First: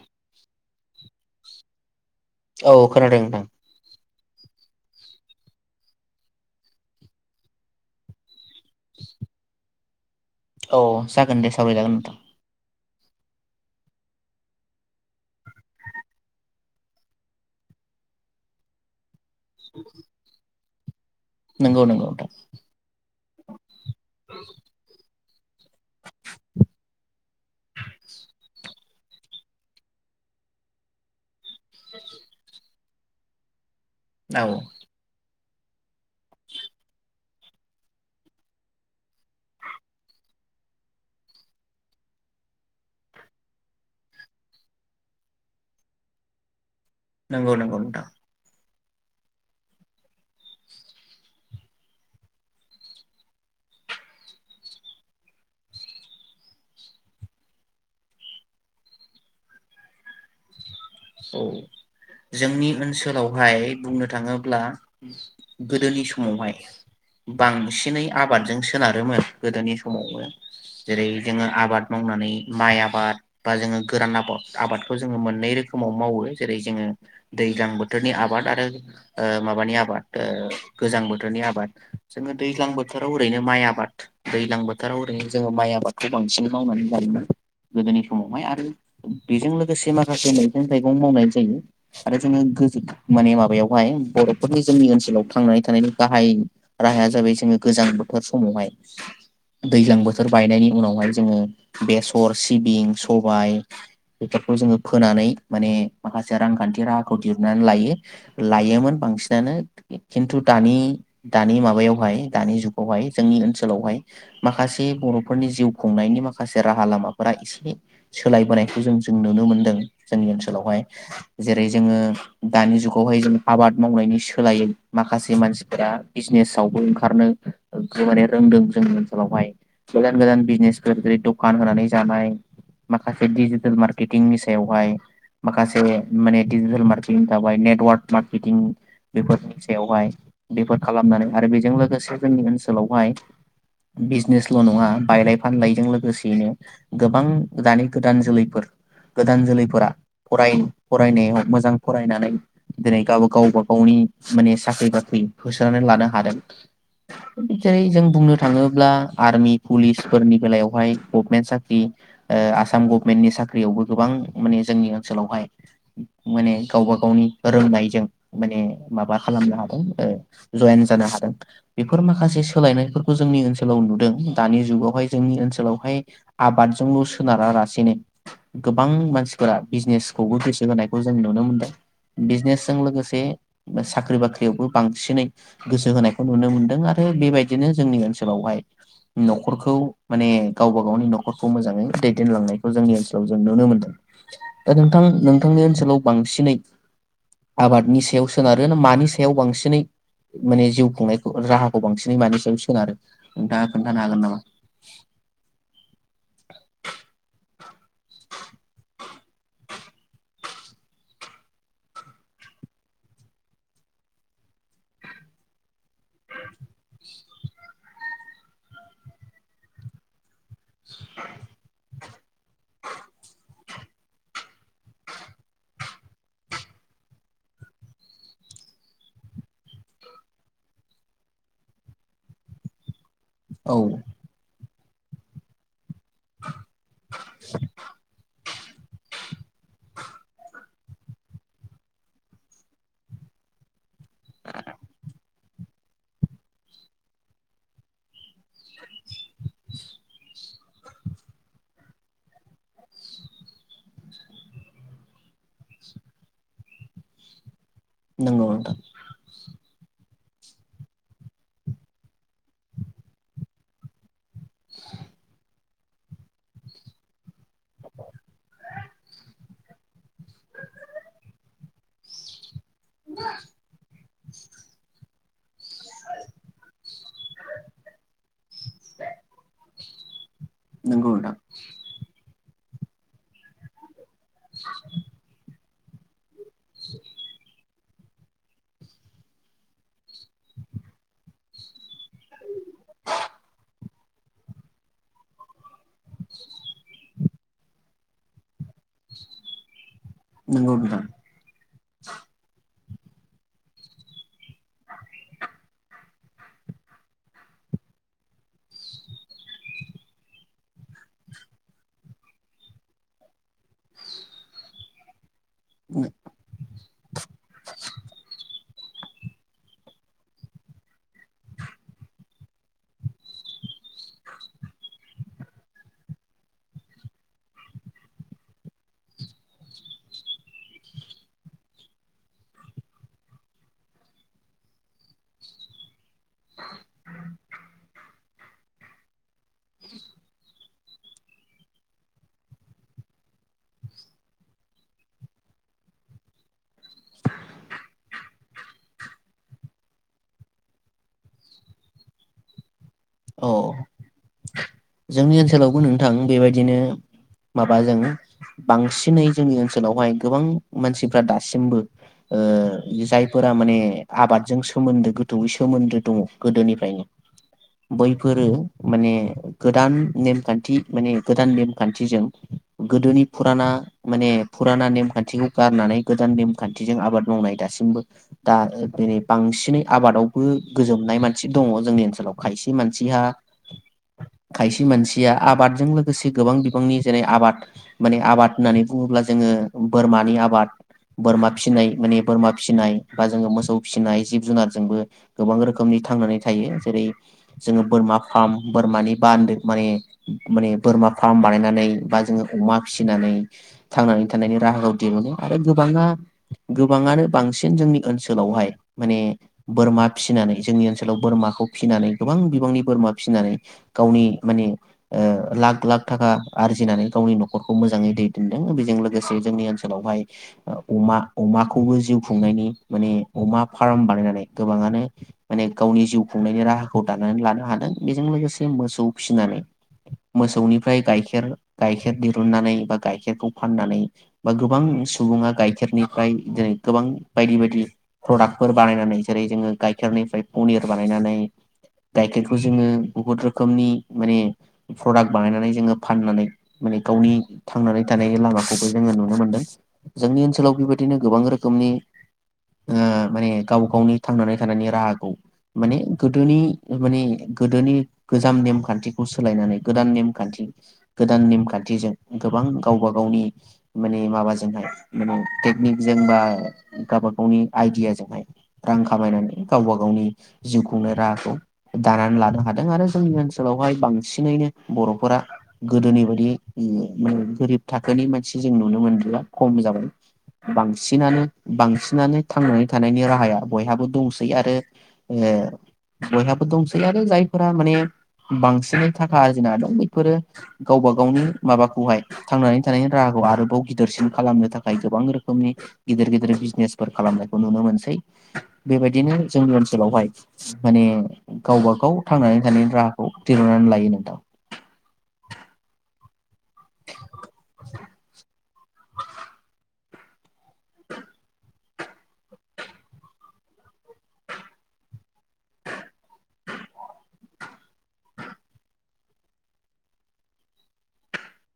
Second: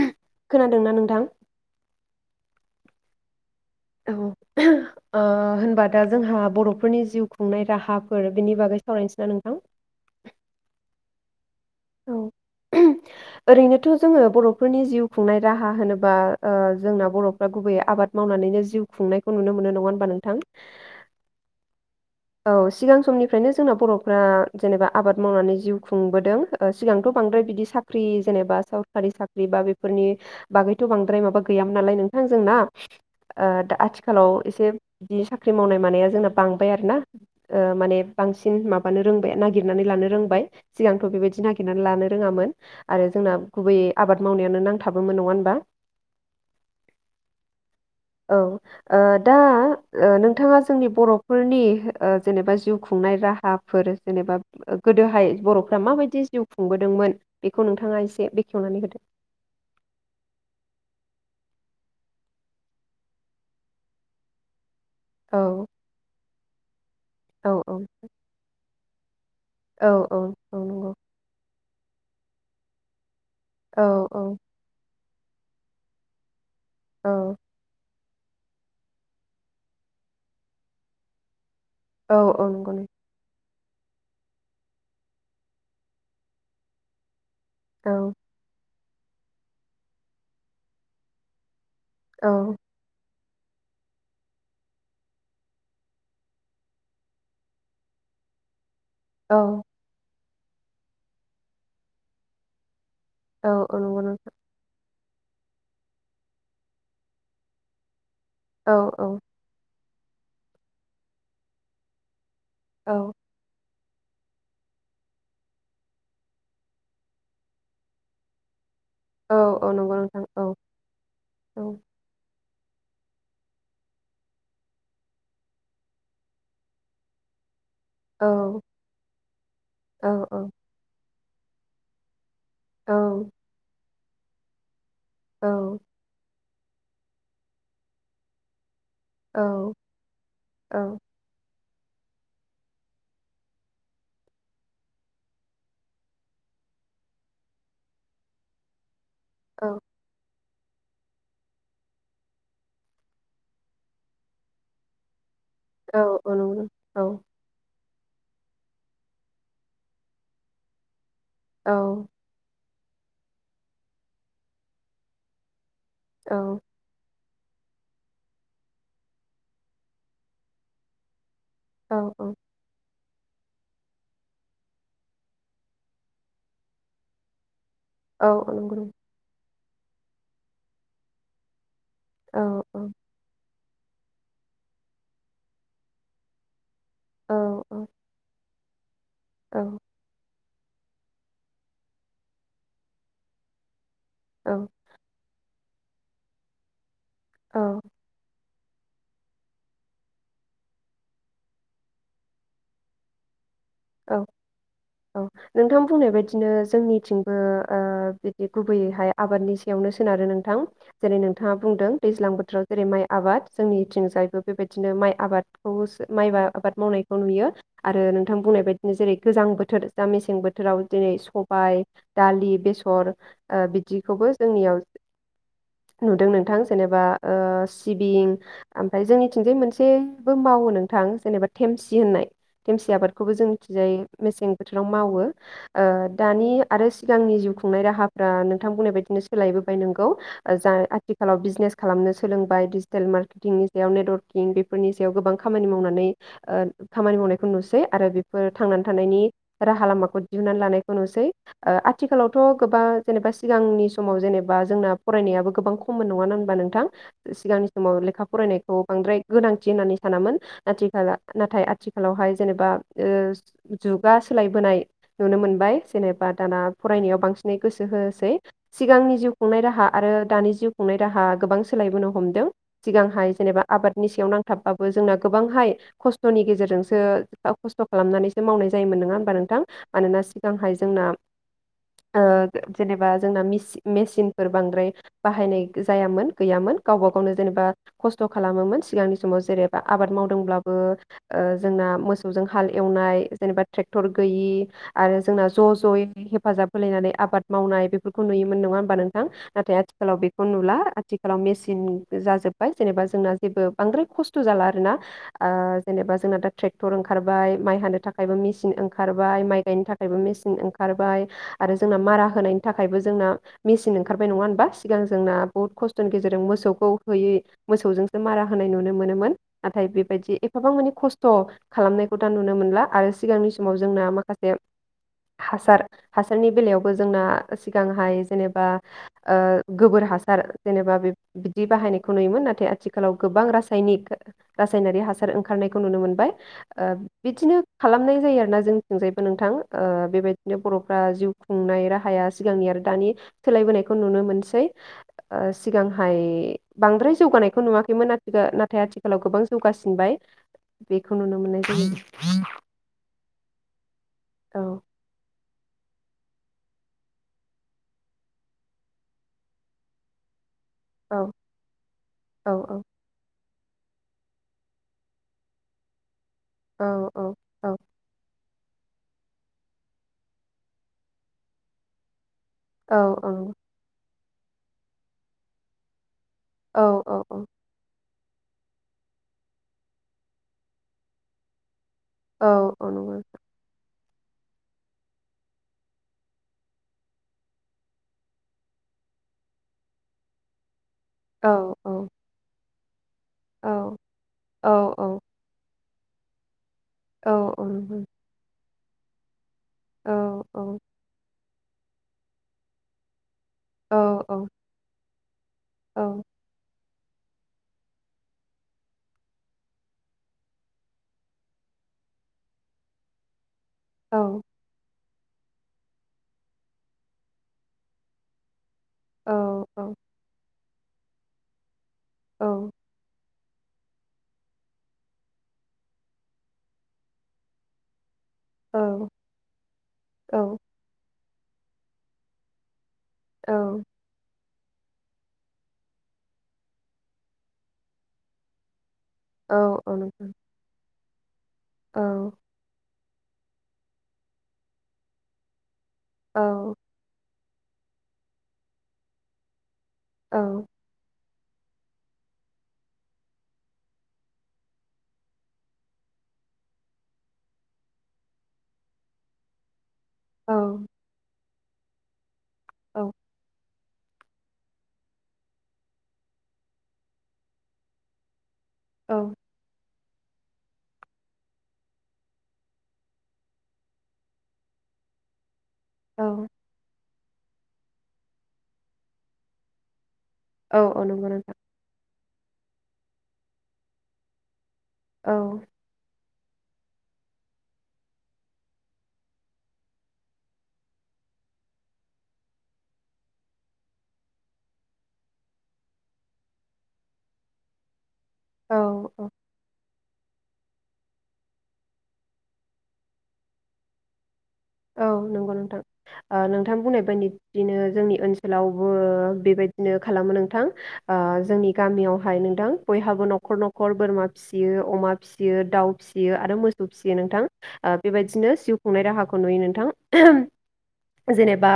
ओ खोनादोंना नोंथां औ खोनादों नोंथां औ ओ होनबा दा जोंहा बर'फोरनि जिउ खुंनाय राहाफोर बेनि बागै सावरायनोसै ना नोंथां औ जागोन दे सावराय जागोन नोंथां ओ ओरैनोथ' जोङो बर'फोरनि जिउ खुंनाय राहा होनोबा ओ जोंना बर'फ्रा गुबैयै आबाद मावनानैनो जिउ खुंनाय खौ नुनो मोनो नङा होनबा नोंथां नंगौ नंगौ नोंथां औ सिगां समनिफ्रायनो जोंना बर'फ्रा जेनेबा आबाद मावनानै जिउ खुंबोदों ओ सिगांथ' बांद्राय बिदि साख्रि जेनेबा सरकारि साख्रि बा बेफोरनि बागैथ' बांद्राय माबा गैयामोन नालाय नोंथां जोंना ओ दा आथि खालाव औ एसे बिदि साख्रि ख्रि मावनाय मानाया जोंना बांबाय आरो ना। ओ माने बांसिन माबानो रोंबाय नागिरनानै लानो रोंबाय सिगांथ बेबायदि नागिरनानै लानो रोङामोन आरो जोंना गुबैयै आबाद मावनायानो नांथाबोमोन नङा होनबा। नोंगौ नोंगौ। औ ओ दा ओ नोंथाङा जोंनि बर'फोरनि ओ जेनेबा जिउ खुंनाय राहाफोर जेनेबा गोदोहाय बर'फ्रा माबायदि जिउ खुंबोदोंमोन बेखौ नोंथाङा एसे बेखेवनानै होदो। औ जोंनि ओनसोलावहाय बुंनो थाङोब्ला औ गोदोनि समावहाय औ बांसिनै आबादजों स सोनारोमोन गोदोनि औ औ समावबो नंगौ जेरै जोङो आबाद मावनानै माइ आबाद बा जोङो औ गोरान औ आबाद आबाद खौ जों मोननै रो खोमाव मावो। जेरै जोङो औ दैज्लां बो बोथोरनि आबाद आरो ओ माबानि आबाद ओ गोजां बोथोरनि आबाद औ जोङो औ दैज्लां नंगौ बोथोराव ओरैनो माइ आ बाद दैजलां बोथोराव ओरैनो जोङो माइ आबादखौ बांसिन मावनानै जायोना। गोदोनि औ समावहाय आरो बेजों लोगोसे से माखासे मै गं थाइगं मावनाय जायो। आरो जोंङो औ गोजो माने माबायावहाय बर'फोरनि जोंनि ओनसोलाव थांनानै थानायनि गाहाय राहाया जाबाय जोङो गोजां बोथोर समावहाय औ दैज्लां बो थोर बायनायनि उनावहाय जोङो बेसर सिबिं सबाय औ औ नंगौ नोंथां बेफोरखौ जोङो फोनानै माने माखासे रांखान्थि राहाखौ दिहुननानै लायो। औ लायोमोन औ बांसिनानो खिन्थु दानि दानि माबायावहाय दानि औ जुगावहाय जोंनि ओनसोलावहाय माखासे बर'फोरनि जिउ खुंनायनि माखासे राहा लामाफोरा एसे सोलायबोनाय जों जों औ नुनो औ मोनदों। नंगौ नोंथां जोंनि औ ओनसोलावहाय औ जेरै जोङो दानि जुगावहाय जों आबाद मावनायनि सोलायै माखासे मानसिफोरा बिजनेसावबो ओंखारनो खौ औ माने रोंदों जोंनि ओनसोलावहाय औ गोजान औ गोजान बिजनेस जेरै दख दखान होनानै जानाय औ माखासे दिजिटेल मार एडिटिंनि सायावहाय औ माखासे माने डिजिटेल मार्केटिं थांबाय नेटवार्क मार्केटिं औ बेफोरनि सायावहाय बेफोर औ खालामनानै आरो बे जों लोगोसे जोंनि ओनसोलावहाय बिजनेसल' नङा बायलाय फानलायजों लोगोसेयैनो गोबां दानि गोदान जोलैफोर गोदान जोलैफोरा फराय फरायनायाव मोजां फरायनानै दिनै गाव गावबा गावनि माने साख्रि बाख्रि होसोनानै लानो औ हादों नंगौ नोंथां औ जेरै जों बुंनो थाङोब्ला आर्मि पुलिसफोरनि बेलायावहाय गभमेन औ साख्रि ओ आ आसाम गभमेन्टनि साख्रियावबो गोबां माने जोंनि ओनसोलावहाय औ माने गावबा गावनि रोंनायजों माने माबा खालामनो हादों ओ जयेन जानो हादों औ बेफोर माखासे सोलायनायफोर जोंनि ओनसोलाव नुदों दानि जुगावहाय जोंनि ओनसोलावहाय आबादजोंल' सोनारा रा सिनो औ औ नंगौ गोबां नोंथां मानसि फोरा बिजनेसखौबो गोसो होनायखौ जों नुनो मोनदों बिजसनेस औ लोगोसे साख्रि बाख्रियावबो बांसिनै गोसो होनायखौ नुनो मोनदों आरो आरो बेबायदिनो जोंनि ओनसोलावहाय न'खरखौ माने गावबा गावनि नखरखौ मोजाङै दैदेनलांनायखौ जोंनि ओनसोलाव जों नुनो मोन्दों औ दा नोंथां नों नोंथांनि ओनसोलाव बांसिनै औ आबादनि सायाव सोनारो मानि सायाव बांसिनै माने जिउ खुंनायखौ राहाखौ बांसिनै मानि सायाव सोनारो नोंथाङा खोन्थानो औ हागोन नामा? औ नोंथां बुंनाय बायदिनो जोंनिथिंबो ओ बिदि गुबैयैहाय आबादनि सायावनो सोनारो नोंथां जेरै नोंथाङा बुंदों दैज्लां बोथोराव जेरै माइ आबाद जोंनिथिंजायबो बेबायदिनो माइ आबाद औ माइबा आबाद मावनाय नुयो आरो नोंथां बुंनाय बायदि जेरै गोजां बोथोर दा मेसें बोथोर बोथोराव जेरै सबाय दालि बे सर ओ बिदिखौबो जोंनियाव नुदों नोंथां जेनेबा ओ सिबिं ओमफाय जोंनिथिंजाय मोनसेबो मावो नोंथां जेनबा थेमसि होननाय थेमसि आबादखौबो औ जाय मेसें बो बोथोराव मावो ओ दानि आरो सिगांनि जिउ खुंनाय राहाफ्रा नों थां बुंनाय बायदिनो सोलायबोबाय नोंगौ आथिखालाव बिजनेस खालामनो सोलोंबाय डिजिटेल मार्केटिंनि बेायाव नेटवार्किं बेफोरनि सायाव गोबां खामानि मावनानै ओ खामानि मावनायखौ नुसै आरो फोर थांनानै थानायनि राहा लामाखौ नानै लानायखौ नुसै आथिखालावथ' गोबां जेनेबा सिगांनि समाव जेनेबा जोंना फरायनायाबो गोबां कमन नङा ना होनबा नोंथां सिगांनि समाव लेखा नंगौ नोंथां फरायनायखौ बांद्राय गोनांथि होननानै सानामोन आथिाल नाथाय आथिखालावहाय जेनेबा ओ जुगा सोलायबोनाय नुनो मोनबाय जेनेबा दाना फरायनायाव बांसिनै गोसो होसै सिगांनि जिउ खुंनाय राहा आरो दानि जिउ खुंनाय राहा गोबां सोलायबोनो हमदों सिगांहाय जेनेबा आबाद नि सायाव नांथाबबाबो जोंना गोबांहाय खस्थ'नि गेजेरजोंसो आननासि नोंगौ नोंथां ओ जेनेबा जोंना मेसिन फोर बांद्राय बाहायनाय जायामोन गैयामोन गावबा गावनो जेनेबा खस्थ' खालामोमोन सिगांनि समाव जेरेबा आबाद मावदोंब्लाबो ओ जोंना मो मोसौजों हाल एवनाय जेनेबा ट्रेक्टर गैयि आरो जोंना ज' ज'यै हेफाजाब होलायनानै आबाद मावनाय बेफोरखौ नुयोमोन नङा होमबा नोंथां नाथाय आथि आथिखालाव बेखौ नंगौ नुला नोंथां आथिखालाव मेसिन जाजोब्बाय जेनेबा जोंना जेबो बांद्राय खस्थ' जाला आरो ना ओ जेनेबा जोंना दा ट्रे क्टर ओंखारबाय माइ हानो थाखायबो मेसिन ओंखारबाय माइ गायनो थाखायबो मेसिन ओंखारबाय आरो जोंना मारा होनायनि थाखायबो जोंना मेचिन ओंखारबाय नङा होनबा सिगां जोंना बुहुत खस्थ'नि गेजेरजों मोसौखौ होयै मोसौजोंसो मारा होनाय नुनो मोनोमोन नाथाय बेबायदि एफाबां मानि खस्थ' खालामनायखौ दा नुनो मोनला आरो सिगांनि समाव जोंना माखासे हासार हासारनि बेलायावबो जोंना सिगांहाय जेनेबा ओ गोबोर हासार जेनेबा बे बिदि बाहायनायखौ नुयोमोन नाथाय आथिखालाव गोबां रासायनिक रासायनारि हासार ओंखारनायखौ नुनो मोनबाय ओ बिदिनो खालामनाय जायो आरोना जोंनिथिंजायबो नोंथां ओ बेबायदिनो बर'फ्रा जिउ खुंनाय राहाया सिगांनि आरो दानि सोलायबोनायखौ नुनो मोनसै ओ सिगांहाय बांद्राय जौगानायखौ नुवाखैमोन आ नाथाय आथिखालाव गोबां जौगासिनबाय बेखौ नुनो मोननाय [inaudible] औ औ जोंनि ओनसोलाव नोंथां बेबायदिनो माबाजों बांसिनै जोंनि ओनसोलावहाय गोबां मानसिफ्रा औ दासिमबो औ जाय फोर माने आबादजों सोमोन्दो गोथौयै सोमोन्दो दङ औ औ औ बेफोरो माने गोदान नेमखान्थि माने गोदान नेमखान्थिजों औ गोदोनि ओं फुराना माने फुराना नेम खान्थिखौ गारनानै गोदान औ नेमखान्थिजों औ आबाद औ मावनाय दासिमबो दा रै बांसिनै आबादावबो गोजोमनाय मानसि दङ जोंनि औ खायसे औ नंगौ मानसिहा खायसे मानसिया आबादजों लोगोसे गोबां बिबांनि जेरै आबाद माने आबाद होननानै बुङोब्ला जोङो बोरमानि आबाद औ बोरमा फिसिनाय औ औ माने बोरमा फिसिनाय बा जोङो औ मोसौ फिसिनाय जिब जुनारजोंबो औ गोबां रोखोम रोखोमनि थांनानै थायो जेरै औ औ जोङो नंगौ बोरमा फार्म बोरमानि बान्दो माने औ औ माने बोरमा फार्म बानाय फनानै बा जोङो अमा फिसिनानै औ थांनानै थानायनि राहाखौ दिहुनो आरो औ गोबाङा गोबाङानो बांसिन जोंनि ओनसोलावहाय माने बोरमा फिसिनानै जोंनि ओनसोलाव बोरमाखौ फिसिनानै गोबां बिबांनि बोरमा फिसिनानै औ गावनि नंगौ माने ओ लाख लाख थाखा आरजिनानै गावनि न'खरखौ मोजाङै दैदेनदों जों लोगोसे औ जोंनि ओनसोलावहाय उमा अमा खौबो जिउ खुंनायनि माने अमा फार्म बानायनानै गोबाङानो माने गावनि जिउ खुंनायनि राहा खौ दानानै लानो हादों बेजों लोगोसे मोसौ फिसिनानै मोसौनिफ्राय गायखेर गायखेर दिरूननानै बा गायखेरखौ औ फाननानै बा गोबां सुबुङा गाइखेरनिफ्राय जेरै गोबां बायदि बायदि प्रदाक्टफोर बानायनानै जेरै जोङो औ नंगौ नोंथां गाइखेरनिफ्राय पनिर बानायनानै गाइखेरखौ जोङो बुहुत रोखोमनि माने प्रदाक बानायनानै जोङो फाननानै माने गावनि थांनानै थानाय लामाखौबो जोङो नुनो मोनदों जोंनि ओनसोलाव बेबायदिनो गोबां रोखोमनि ओ माने गाव गावनि थांनानै थानायनि राहाखौ माने गोदोनि माने गोदोनि गोजाम नेमखानथिखौ सोलायनानै गोदान नेमखानथि गोदान नेम खानथिजों गोबां गावबा गावनि माने माबाजोंहाय माने टेकनिकजों बा गावबा गावनि आइडियाजोंहाय रां खामायनानै गावबा गाव गावनि जिउखुंनाय राहाखौ दानानै लानो हादों आरो जोंनि ओनसोलावहाय बांसिनैनो बर'फोरा गोदोनि बायदि माने गोरिब थाखोनि मानसि जों नुनो मोनलिया खम जाबाय बांसिनानो बांसि नानो थांनानै थानायनि राहाया बयहाबो दंसै आरो ए बयहाबो फोर दंसै आरो जायफोरा माने बांसिनै थाखा आरजिना दं बेफोरो गावबा गावनि माबाखौहाय थांनानै थानायनि राहाखौ आरोबाव गिदिरसिन खालामनो थाखाय गोबां रोखोमनि गिदिर गिदिर बिजनेसफोर खालामनायखौ नुनो मोनसै औ औ बेबायदिनो जोंनि ओन सोलावहाय माने गावबागाव थांनानै थानायनि राहाखौ दिरुननानै लायो नोंथां औ नंगौ नोंथां ओ नों थां बुंनाय ब बिदिनो जोंनि ओनसोलावबो बेबायदिनो खालामो नोंथां ओ जोंनि गामियावहाय नोंथां बयहाबो न'खर न'खर बोरमा फिसियो अमा फिसियो दाउ फिसियो आरो मोसौ फिसियो नोंथां ओ बेबायदिनो जिउ खुंनाय राहाखौ नुयो नोंथां जेनेबा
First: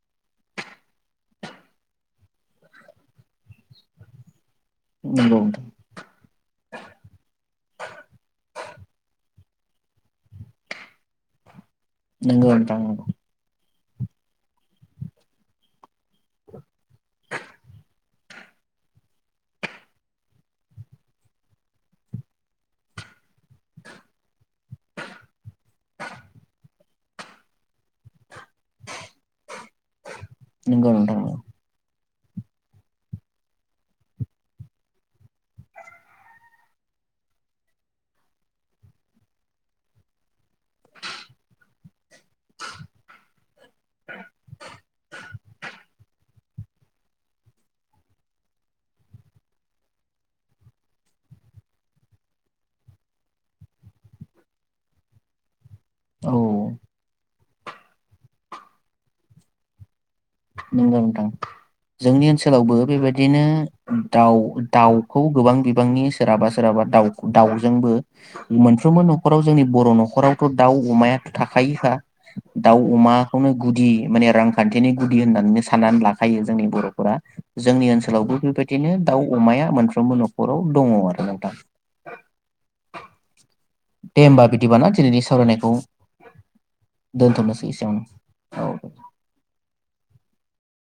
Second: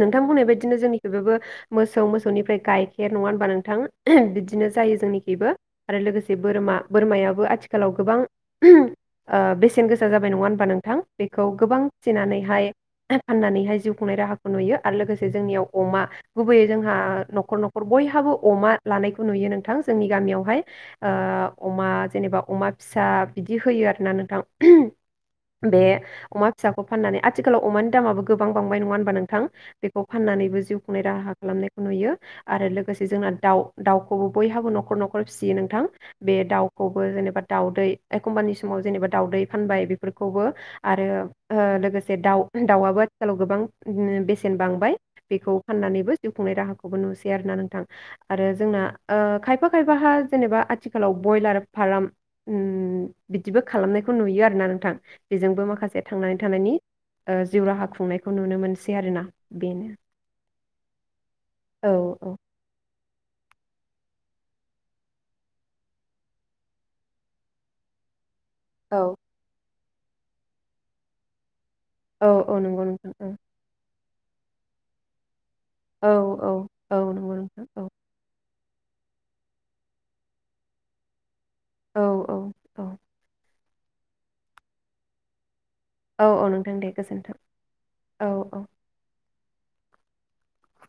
नोंथांबुंनाय बायदिनो जोंनिखौबो मोसौ मोसौनिफ्राय गाइखेर नङा होनबा नोंथां बिदिनो जायो नंगौ जोंनिखिबो नोंथां आरो लोगोसे बोरमा बोरमायाबो आथिखालाव गोबां ओ बेसेन गोसा जाबाय नङा होनबा नोंथां बेखौ गोबां नंगौ फिसिनानैहाय नोंथां फाननानैहाय जिउ खुंनाय राहाखौ नुयो आरो लोगोसे जोंनियाव अमा गुबै जोंहा न'खर न'खर बयहाबो अमा लानायखौ नुयो नोंथां जोंनि गामियावहाय अमा जेनेबा अमा फिसा बिदि होयो आरोना नोंथां बे अमा फिसाखौ फाननानै आथिखालाव अमानि दामाबो गोबां बांबाय नङा होनबा नोंथां बेखौ फाननानैबो जिउ नंगौ खुंनाय नोंथां राहा खालामनायखौ नुयो आरो लोगोसे जोंना दाउ दाउखौबो बयहाबो न'खर न'खर फिसियो नोंथां बे दाउखौबो जेनेबा दाउदै एखमबानि समाव जेनेबा दाउदै फानबाय बेफोरखौबो आरो ओ लोगोसे दाउ दाउआबो आथिखालाव गोबां बेसेन बांबाय बेखौ फाननानैबो जिउ खुंनाय राहाखौबो नुसै आरो ना नोंथां आरो जोंना खायफा खायफाहा जेनेबा आथिखालाव बयलार फार्म बिदिबो खालामनायखौ नुयो आरो ना नोंथां बेजोंबो माखासे औ थांनानै थानायनि नंगौ जिउ राहा खुंनायखौ नुनो मोनसै आरोना बेनो नंगौ नोंथां औ जोंनि ओनसोलावबो बेबायदि बिदिनो दाउ दाउखौ गोबां बिबांनि सोरहाबा सोरहाबा दाउ दाउजोंबो औ मोनफ्रोमबो न'खराव जोंनि बर' न'ख न'खरावथ' दाउ अमायाथ' थाखा खायो फा औ औ दाउ नंगौ नोंथां अमाखौनो गुदि माने रांखान्थिनि गुदि होननानैनो सान साननानै औ लाखायो औ जोंनि औ बर'फोरा नंगौ नोंथां औ जोंनि ओनसोलावबो बेबायदि बिदिनो दाउ अमाया मोनफ्रोमबो न'खराव दङ आरो नोंथां औ औ औ दे होमबा बिदि बाना दिनैनि सावरायनायखौ औ औ नोंथां दे गोजोन्थों दोनथ'नोसै एसेयावनो औ औ